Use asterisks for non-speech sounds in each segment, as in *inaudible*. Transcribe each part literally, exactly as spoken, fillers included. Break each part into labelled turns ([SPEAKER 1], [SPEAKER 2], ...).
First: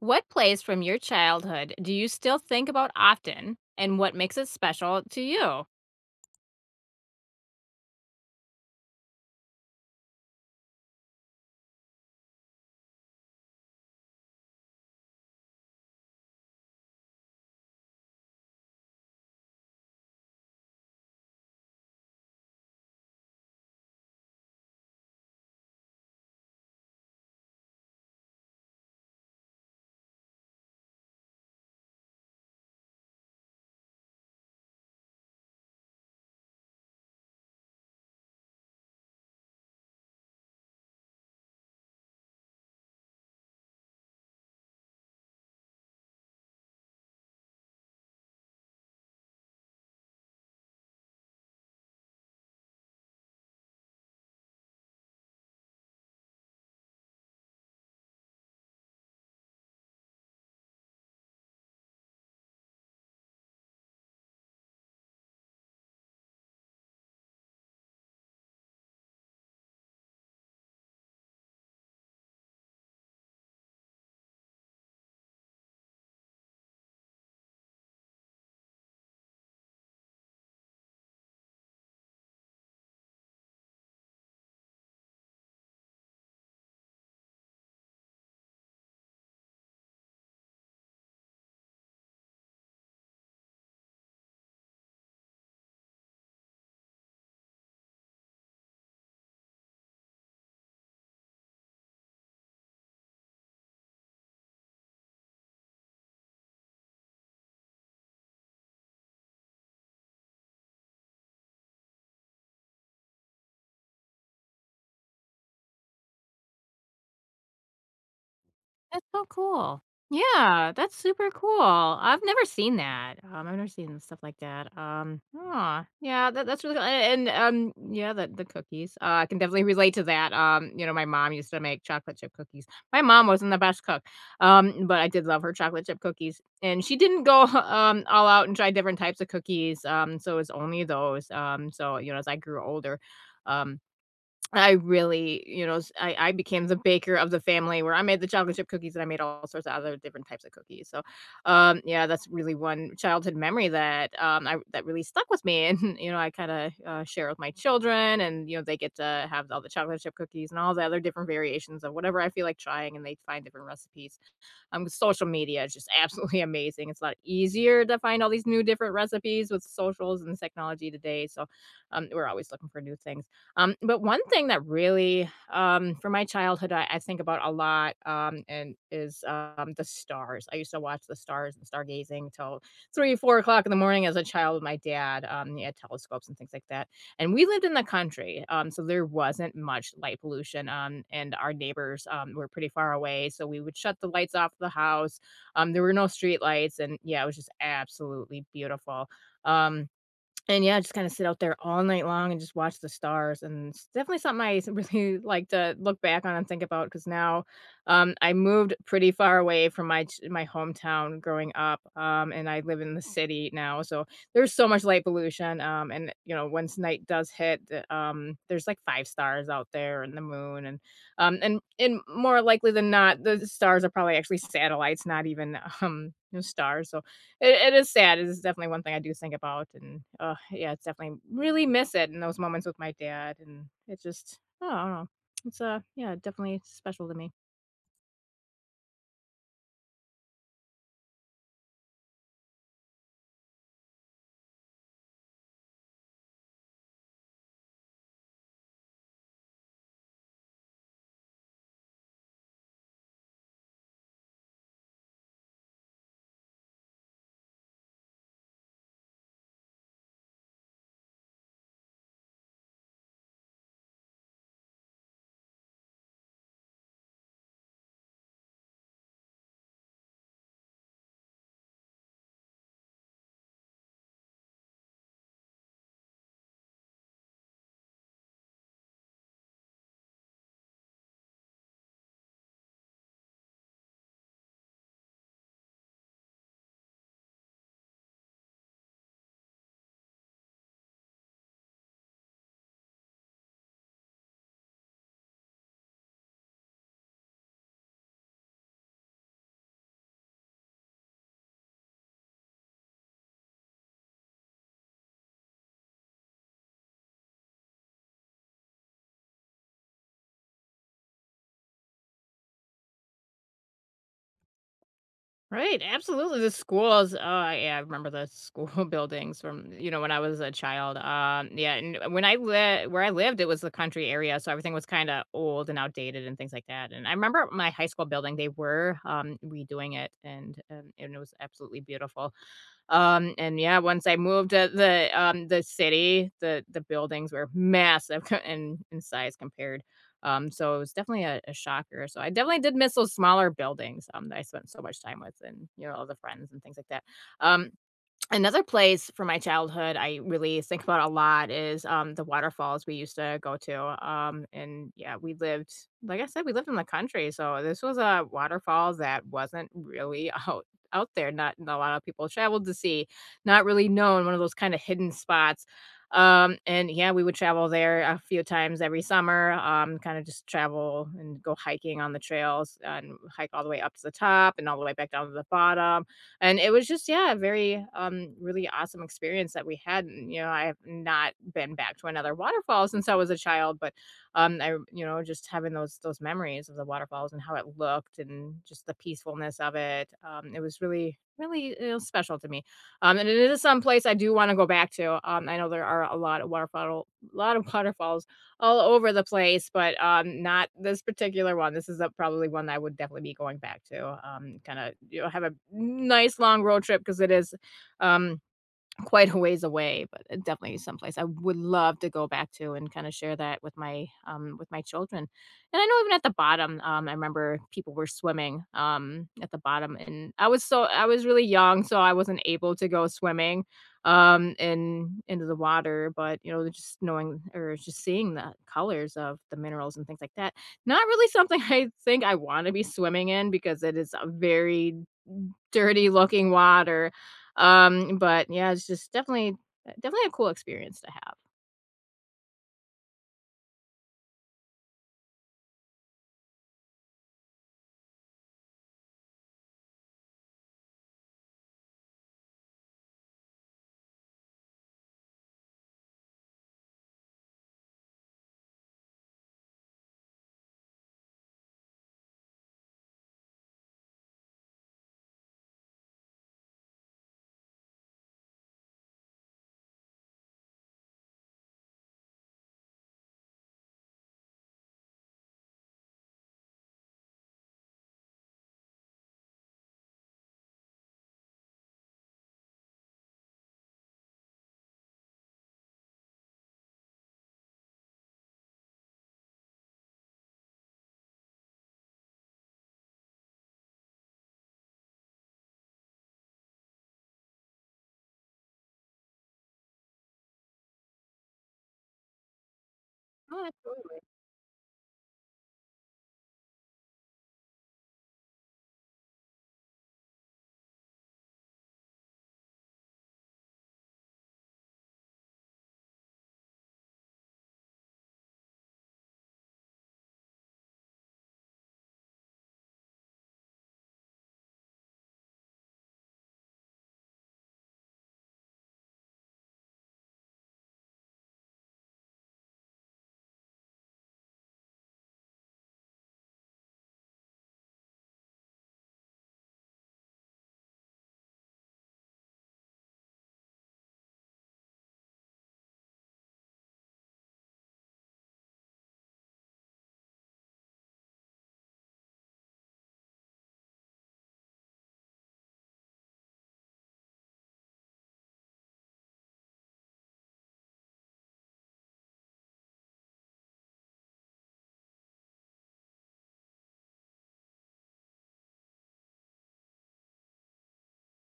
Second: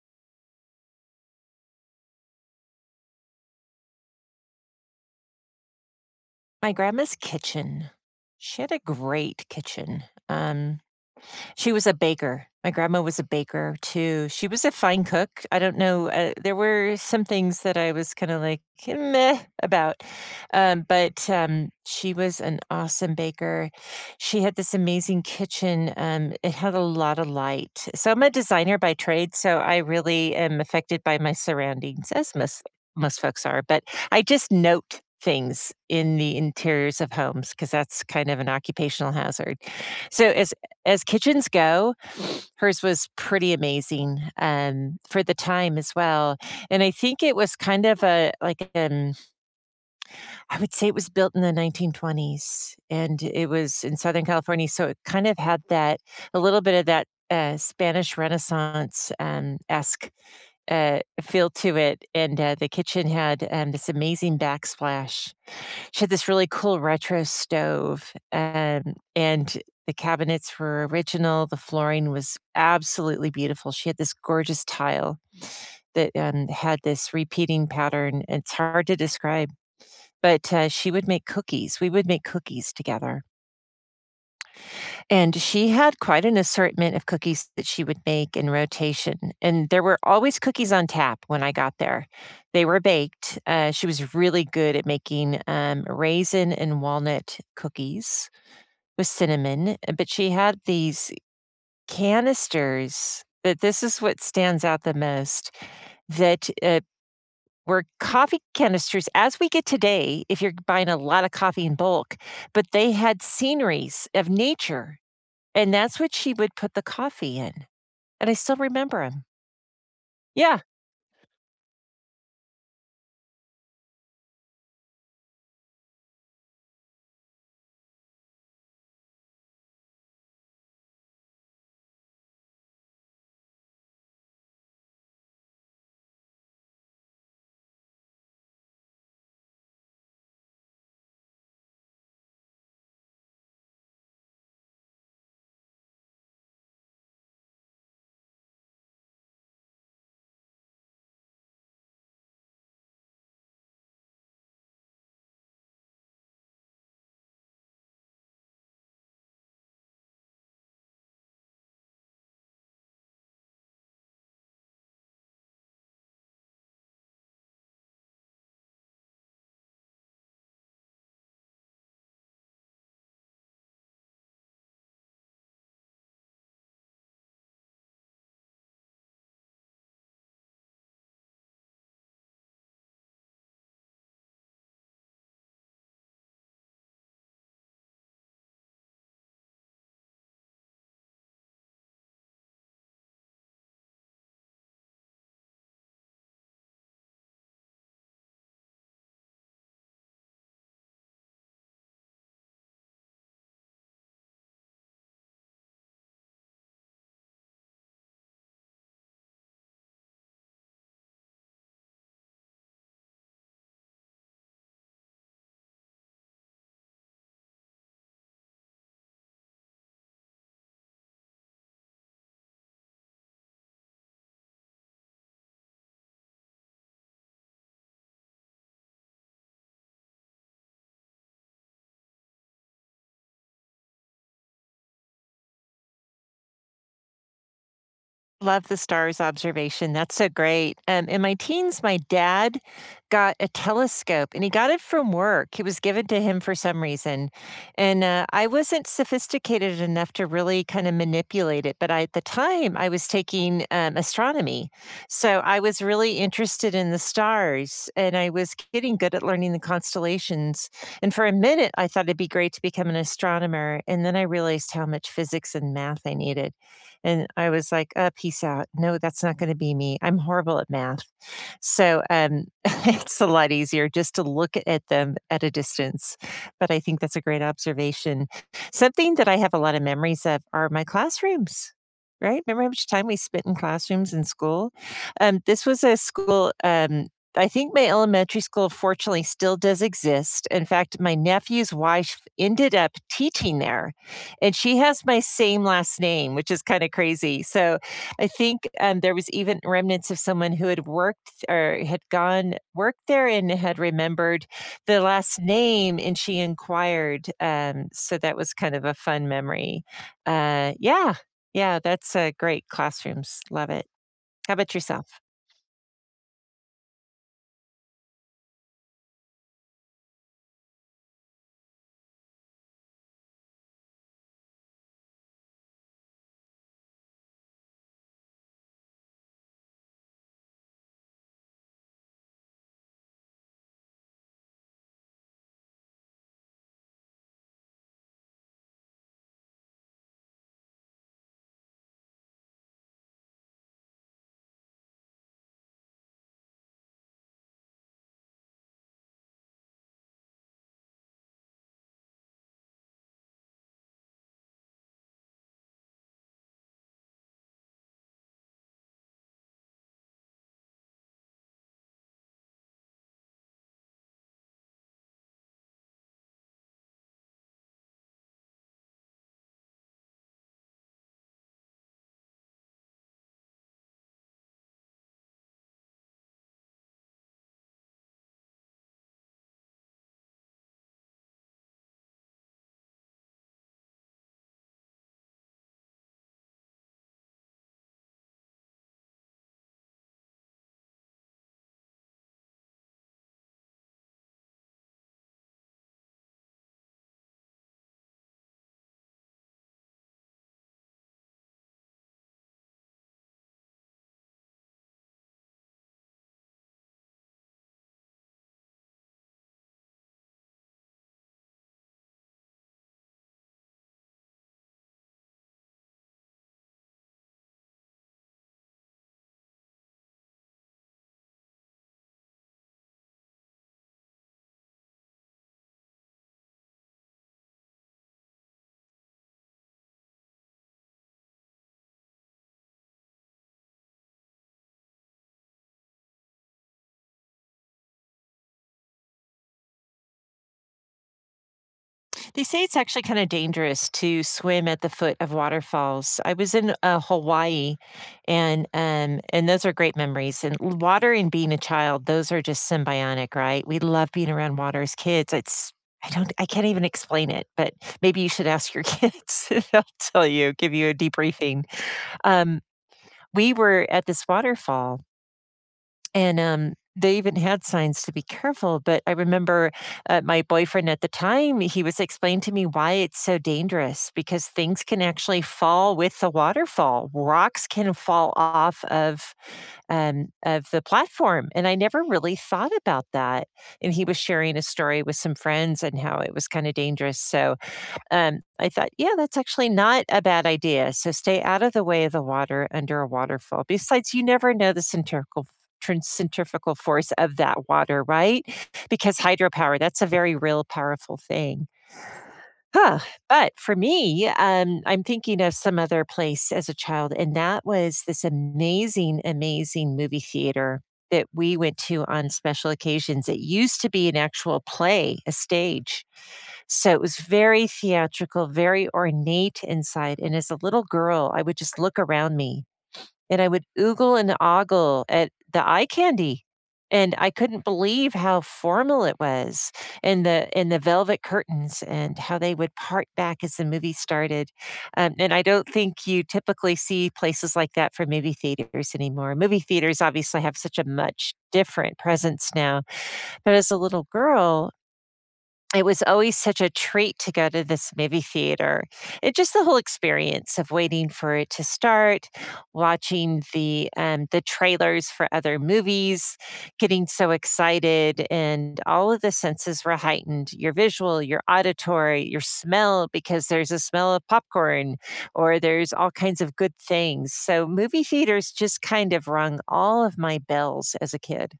[SPEAKER 1] What plays from your childhood do you still think about often, and what makes it special to you?
[SPEAKER 2] My grandma's kitchen. She had a great kitchen. Um, she was a baker. My grandma was a baker too. She was a fine cook. I don't know, uh, there were some things that I was kinda like, eh, "Meh," about, um, but, um, she was an awesome baker. She had this amazing kitchen. Um, it had a lot of light. So I'm a designer by trade, so I really am affected by my surroundings, as most most folks are, but I just note things in the interiors of homes because that's kind of an occupational hazard. So as as kitchens go, hers was pretty amazing, um, for the time as well, and I think it was kind of a like an I would say it was built in the nineteen twenties, and it was in Southern California, so it kind of had that a little bit of that, uh, Spanish Renaissance, um, esque, uh, feel to it, and, uh, the kitchen had, um, this amazing backsplash. She had this really cool retro stove, and and the cabinets were original, the flooring was absolutely beautiful. She had this gorgeous tile that, um, had this repeating pattern. It's hard to describe, but, uh, she would make cookies. We would make cookies together, and she had quite an assortment of cookies that she would make in rotation, and there were always cookies on tap when I got there. They were baked. Uh, she was really good at making, um, raisin and walnut cookies with cinnamon. Uh, but she had these canisters, that this is what stands out the most, that uh, were coffee canisters as we get today if you're buying a lot of coffee in bulk, but they had sceneries of nature. And that's what she would put the coffee in. And I still
[SPEAKER 1] That's
[SPEAKER 2] remember them.
[SPEAKER 1] so cool.
[SPEAKER 2] Yeah.
[SPEAKER 1] Yeah, that's super cool. I've never seen that. Um, I've never seen stuff like that. Um, aw, yeah, that, that's really cool. And, and, um, yeah, the the cookies. Uh, I can definitely relate to that. Um, you know, my mom used to make chocolate chip cookies. My mom wasn't the best cook, um, but I did love her chocolate chip cookies. And she didn't go *laughs* um all out and try different types of cookies. Um, so it was only those. Um, so you know, as I grew older, um, I really, you know, s I I became the baker of the family where I made the chocolate chip cookies and I made all sorts of other different types of cookies, so, um, yeah, that's really one childhood memory that, um, I that really stuck with me, *laughs* and, you know, I kinda, uh, share with my children and, you know, they get to have all the chocolate chip cookies and all the other different variations of whatever I feel like trying, and they find different recipes. Um, social media is just absolutely *laughs* amazing, it's a lot easier to find all these new different recipes with socials and technology today, so, um, we're always looking for new things. Um, but one thing that really, um, from my childhood, I, I think about a lot, um, and is um, the stars. I used to watch the stars and stargazing till three, four o'clock in the morning as a child with my dad. Um, he had telescopes and things like that. And we lived in the country, um, so there wasn't much light pollution. Um, and our neighbors um, were pretty far away, so we would shut the lights off the house. Um, there were no street lights, and yeah, it was just absolutely beautiful. Um, and yeah, just kinda sit out there all night long and just watch the stars, and it's definitely something I s *laughs* really like to look back on and think about. Because now, um, I moved pretty far away from my ch my hometown growing up, um, and I live in the city now, so there's so much light pollution, um, and, you know, once night does hit, the, um, there's like five stars out there and the moon and, um, and and more likely than not, the stars are probably actually satellites, not even, *laughs* um, you know, stars, so it it is sad, it is definitely one thing I do think about, and, uh, yeah, it's definitely really miss it in those moments with my dad, and it just oh, I don't know. It's, uh, yeah, definitely special to me.
[SPEAKER 2] Love the stars observation. That's so great. Um, in my teens, my dad got a telescope and he got it from work. It was given to him for some reason. And uh, I wasn't sophisticated enough to really kind of manipulate it. But I, at the time, I was taking um, astronomy. So I was really interested in the stars and I was getting good at learning the constellations. And for a minute, I thought it'd be great to become an astronomer. And then I realized how much physics and math I needed. And I was like, "Uh, peace out. No, that's not gonna be me. I'm horrible at math." So, um, *laughs* it's a lot easier just to look at them at a distance, but I think that's a great observation. Something that I have a lot of memories of are my classrooms, right? Remember how much time we spent in classrooms in school? Um, this was a school. um, I think my elementary school fortunately still does exist. In fact, my nephew's wife ended up teaching there, and she has my same last name, which is kind of crazy. So I think um, there was even remnants of someone who had worked or had gone worked there and had remembered the last name, and she inquired. Um, so that was kind of a fun memory. Uh, yeah, yeah, that's uh, great. Classrooms, love it. How about yourself?
[SPEAKER 1] Right, absolutely, the schools, oh, yeah, I remember the school *laughs* buildings from, you know, when I was a child, um, yeah, and when I lived where I lived, it was the country area, so everything was kinda old and outdated and things like that, and I remember my high school building, they were, um, redoing it, and, um, and it was absolutely beautiful. Um, and yeah, once I moved to the um the city, the the buildings were massive *laughs* in in size compared. Um, so it was definitely a, a shocker. So I definitely did miss those smaller buildings um that I spent so much time with and you know all the friends and things like that. Um, Another place from my childhood I really think about a lot is, um, the waterfalls we used to go to, um, and, yeah, we lived like I said, we lived in the country, so this was a waterfall that wasn't really *laughs* out out there, not not a lot of people traveled to see, not really known, one of those kinda hidden spots, um, and, yeah, we would travel there a few times every summer, um, kinda just travel and go hiking on the trails and hike all the way up to the top and all the way back down to the bottom. And it was just, yeah, a very, um, really awesome experience that we had. And, you know, I have not been back to another waterfall since I was a child, but um, I, you know, just having those those memories of the waterfalls and how it looked and just the peacefulness of it. Um, it was really, really you know, special to me. Um, and it is some place I do want to go back to. Um, I know there are a lot of waterfall, a lot of *laughs* waterfalls all over the place, but, um, not this particular one. This is a probably one that I would definitely be going back to, um, kinda, you know, have a nice long road trip because it is, um, quite a ways away, but it definitely someplace I would love to go back to and kinda share that with my, um with my children. And I know even at the bottom, um, I remember people were swimming, um, at the bottom, and I was so I was really young, so I wasn't able to go swimming, um, in into the water, but, you know, just knowing or just seeing the colors of the minerals and things like that. Not really something *laughs* I think I wanna be swimming in because it is a very dirty looking water, um, but yeah, it's just definitely definitely a cool experience to have.
[SPEAKER 2] They say it's actually kind of dangerous to swim at the foot of waterfalls. I was in uh, Hawaii, and um, and those are great memories. And l- water and being a child, those are just symbiotic, right? We love being around water as kids. It's I don't I can't even explain it, but maybe you should ask your *laughs* kids. They'll tell you, give you a debriefing. Um, we were at this waterfall and, um, they even had signs to be careful, but I remember, uh, my boyfriend at the time, he was explaining to me why it's so dangerous because things can actually fall with the waterfall. Rocks can fall off of, um, of the platform, and I never really thought about that. And he was sharing a story with some friends and how it was kinda dangerous, so um, I thought, yeah, that's actually not a bad idea. So stay out of the way of the water under a waterfall. Besides, you never know the centrifugal trin- centrifugal force of that water, right? Because hydropower, that's a very real powerful thing. Huh. But
[SPEAKER 1] Oh,
[SPEAKER 2] for
[SPEAKER 1] absolutely.
[SPEAKER 2] me, um, I'm thinking of some other place as a child, and that was this amazing, amazing movie theater that we went to on special occasions. It used to be an actual play, a stage. So it was very theatrical, very ornate inside. And as a little girl, I would just look around me and I would oogle and ogle at the eye candy. And I couldn't believe how formal it was and the and the velvet curtains and how they would part back as the movie started. Um, and I don't think you typically see places like that for movie theaters anymore. Movie theaters obviously have such a much different presence now. But as a little girl, it was always such a treat to go to this movie theater. It just the whole experience of waiting for it to start, watching the, um, the trailers for other movies, getting so excited, and all of the senses were heightened, your visual, your auditory, your smell, because there's a smell of popcorn or there's all kinds of good things. So movie theaters just kind of rung all of my bells as a kid.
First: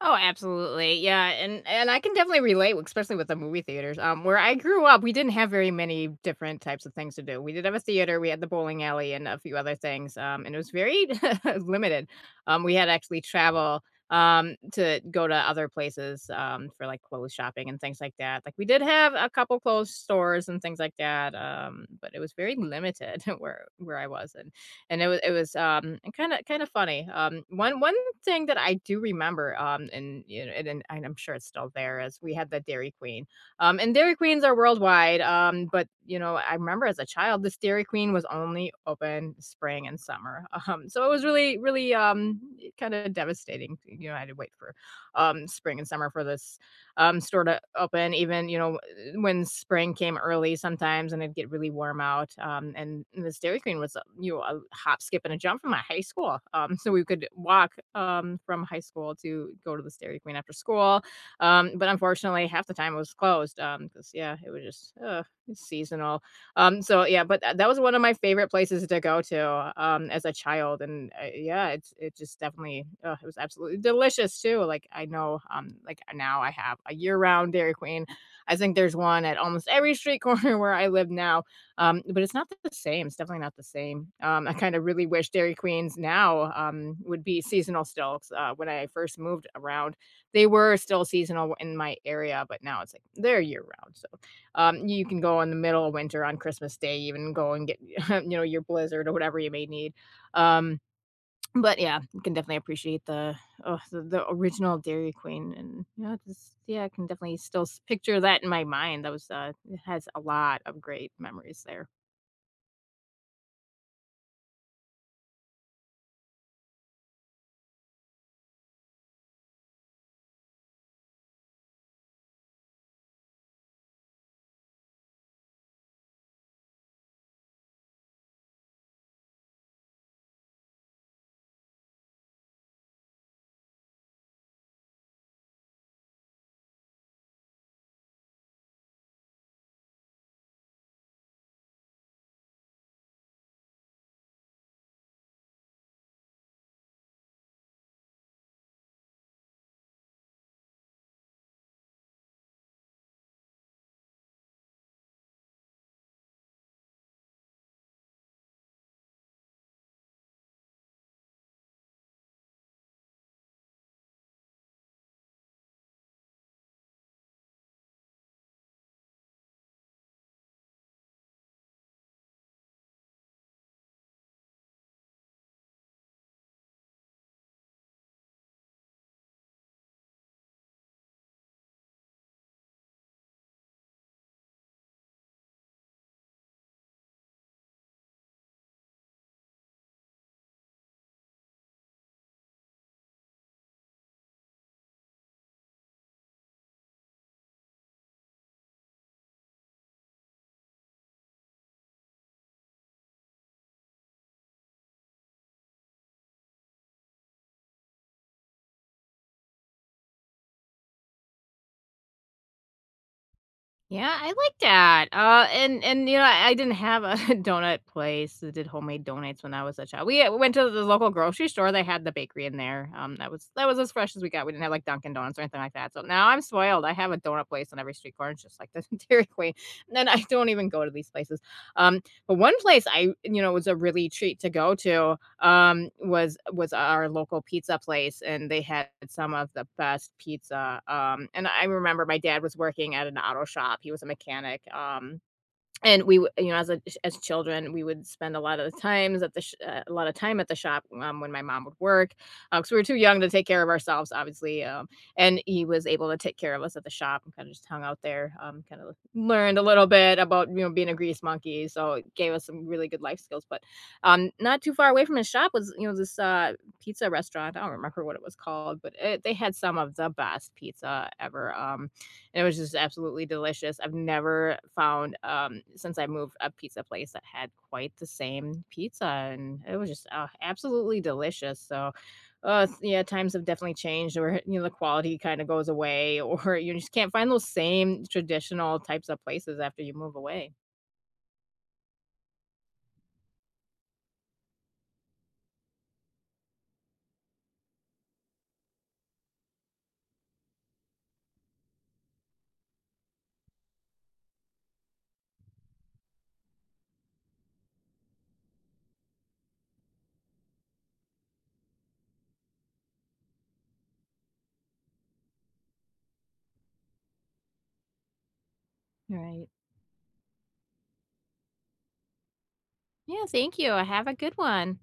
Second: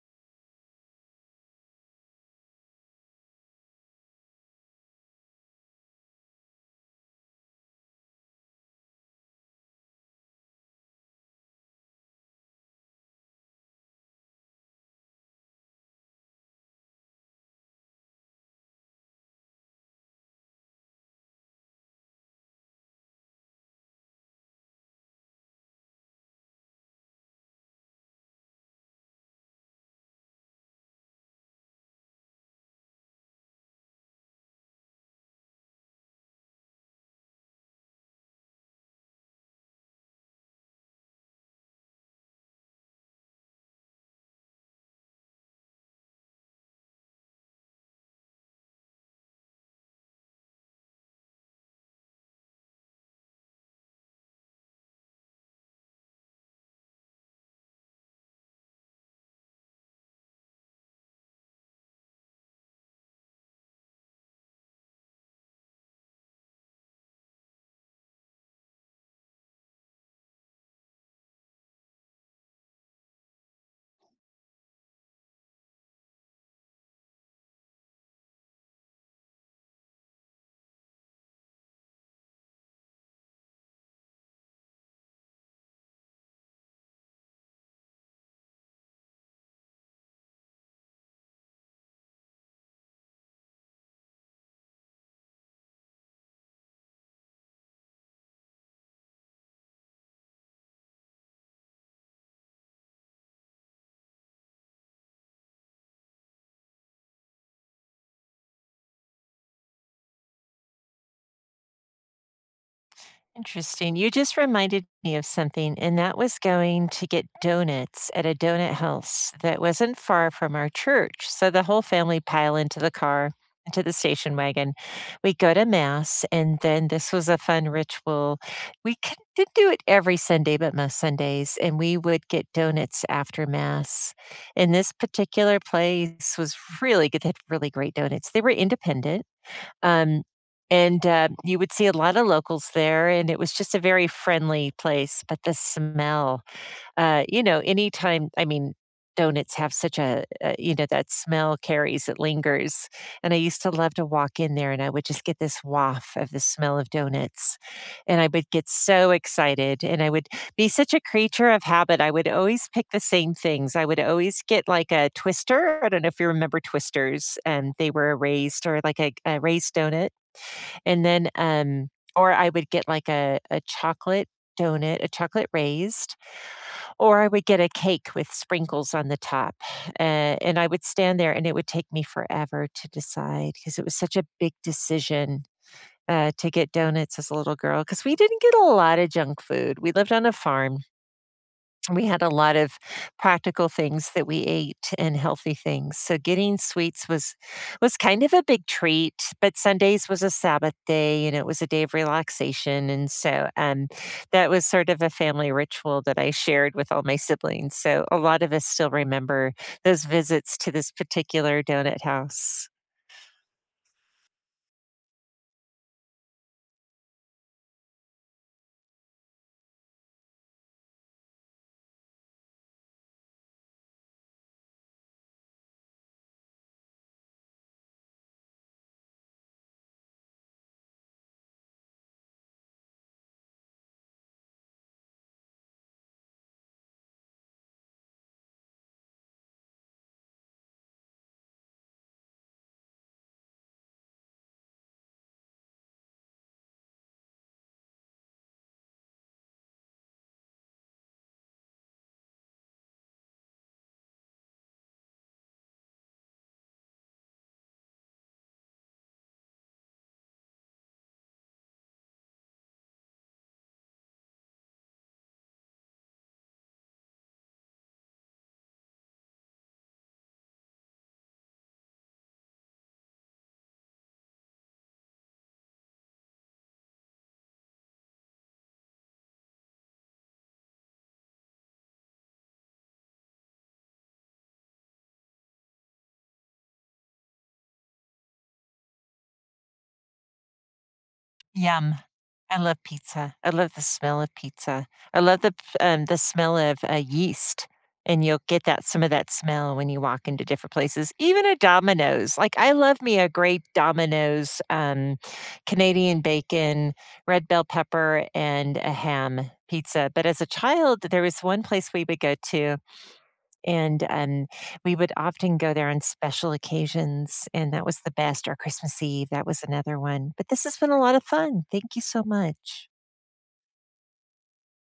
[SPEAKER 1] Oh, absolutely. Yeah, and and I can definitely relate, especially with the movie theaters. Um, where I grew up, we didn't have very many different types of things to do. We did have a theater, we had the bowling alley and a few other things. Um, and it was very *laughs* limited. Um, we had to actually travel um to go to other places um for like clothes shopping and things like that. Like we did have a couple clothes stores and things like that. Um, but it was very limited *laughs* where where I was and and it was it was um kind of kind of funny. Um, one one thing that I do remember, um, and you know, and, and I'm sure it's still there, is we had the Dairy Queen, um, and Dairy Queens are worldwide. Um, but you know, I remember as a child, this Dairy Queen was only open spring and summer. *laughs* Um, so it was really, really, um, kind of devastating. You know, I had to wait for, um, spring and summer for this um, store to open even, you know, eh, when spring came early sometimes and it'd get really warm out. Um, and this Dairy Queen was, uh, you know, a hop, skip, and a jump from my high school. Um, so we could walk um, from high school to go to this Dairy Queen after school. Um, but unfortunately, half the time it was closed because, yeah, it was just uh, seasonal um, so yeah, but tha that was one of my favorite places to go to, um, as a child, and, uh, yeah, it's it just definitely ugh, it was absolutely delicious too, like, I know, um, like, now I have a year-round Dairy Queen. I think there's one at almost every street corner *laughs* where I live now, um, but it's not the same, it's definitely not the same. Um, I kinda really wish Dairy Queens now, um, would be seasonal still, 'cause, uh, when I first moved around, they were still seasonal in my area, but now it's like they're year-round, so um, you can go in the middle of winter on Christmas Day, even go and get, *laughs* you know, your blizzard or whatever you may need. Um, but yeah, you can definitely appreciate the oh, the, the original Dairy Queen, and you know, just yeah, I can definitely still s- picture that in my mind. That was uh, it has a lot of great memories there.
[SPEAKER 2] Interesting. You just reminded me of something, and that was going to get donuts at a donut house that wasn't far from our church. So the whole family pile into the car, into the station wagon. We go to mass, and then this was a fun ritual. We c- did do it every Sunday, but most Sundays, and we would get donuts after mass. And this particular place was really good. They had really great donuts. They were independent, um, and uh, you would see a lot of locals there, and it was just a very friendly place. But the smell, uh, you know, anytime I mean, donuts have such a, a you know, that smell carries, it lingers. And I used to love to walk in there and I would just get this waft of the smell of donuts. And I would get so excited and I would be such a creature of habit. I would always pick the same things. I would always get like a twister. I don't know if you remember twisters, and they were a raised or like a, a raised donut. And then um or I would get like a, a chocolate donut, a chocolate raised, or I would get a cake with sprinkles on the top, uh, and I would stand there, and it would take me forever to decide because it was such a big decision, uh, to get donuts as a little girl. Because we didn't get a lot of junk food. We lived on a farm. We had a lot of practical things that we ate and healthy things. So getting sweets was was kind of a big treat, but Sundays was a Sabbath day and it was a day of relaxation. And so um, that was sort of a family ritual that I shared with all my siblings. So a lot of us still remember those visits to this particular donut house.
[SPEAKER 1] Yeah, I like that. Uh, and and you know, I I didn't have a *laughs* donut place that did homemade donuts when I was a child. We, uh, went to the local grocery store. They had the bakery in there. Um, that was that was as fresh as we got. We didn't have like Dunkin' Donuts or anything like that. So now I'm spoiled. I have a donut place on every street corner, just like the *laughs* Dairy Queen. And then I don't even go to these places. Um, but one place I, you know, was a really treat to go to um, was was our local pizza place, and they had some of the best pizza, um, and I remember my dad was working at an auto shop, he was a mechanic, um, and we wou you know, as a as children, we would spend a lot of the times at the sh uh, a lot of time at the shop, um, when my mom would work, because we were too young to take care of ourselves, obviously, um, and he was able to take care of us at the shop and kinda just hung out there, um, kinda learned a little bit about, you know, being a grease monkey, so it gave us some really good life skills, but, um, not too far away from his shop was, you know, this, uh, pizza restaurant, I don't remember what it was called, but it they had some of the best pizza ever, um, and it was just absolutely delicious. I've never found, um, since I moved, a pizza place that had quite the same pizza, and it was just, uh, absolutely delicious. So, uh, s yeah, times have definitely changed where, you know, the quality kinda goes away *laughs* or you just can't find those same traditional types of places after you move away.
[SPEAKER 2] Yum. I love pizza. I love the smell of pizza. I love the p um, the smell of, uh, yeast, and you'll get that some of that smell when you walk into different places. Even a Domino's, like, I love me a great Domino's, um, Canadian bacon, red bell pepper, and a ham pizza, but as a child, there was one place we would go to, and um, we would often go there on special occasions, and that was the best. Or Christmas Eve, that
[SPEAKER 1] Right.
[SPEAKER 2] was another one. But this has been a lot of fun. Thank you so much.
[SPEAKER 1] Yeah, thank you. Have a good one.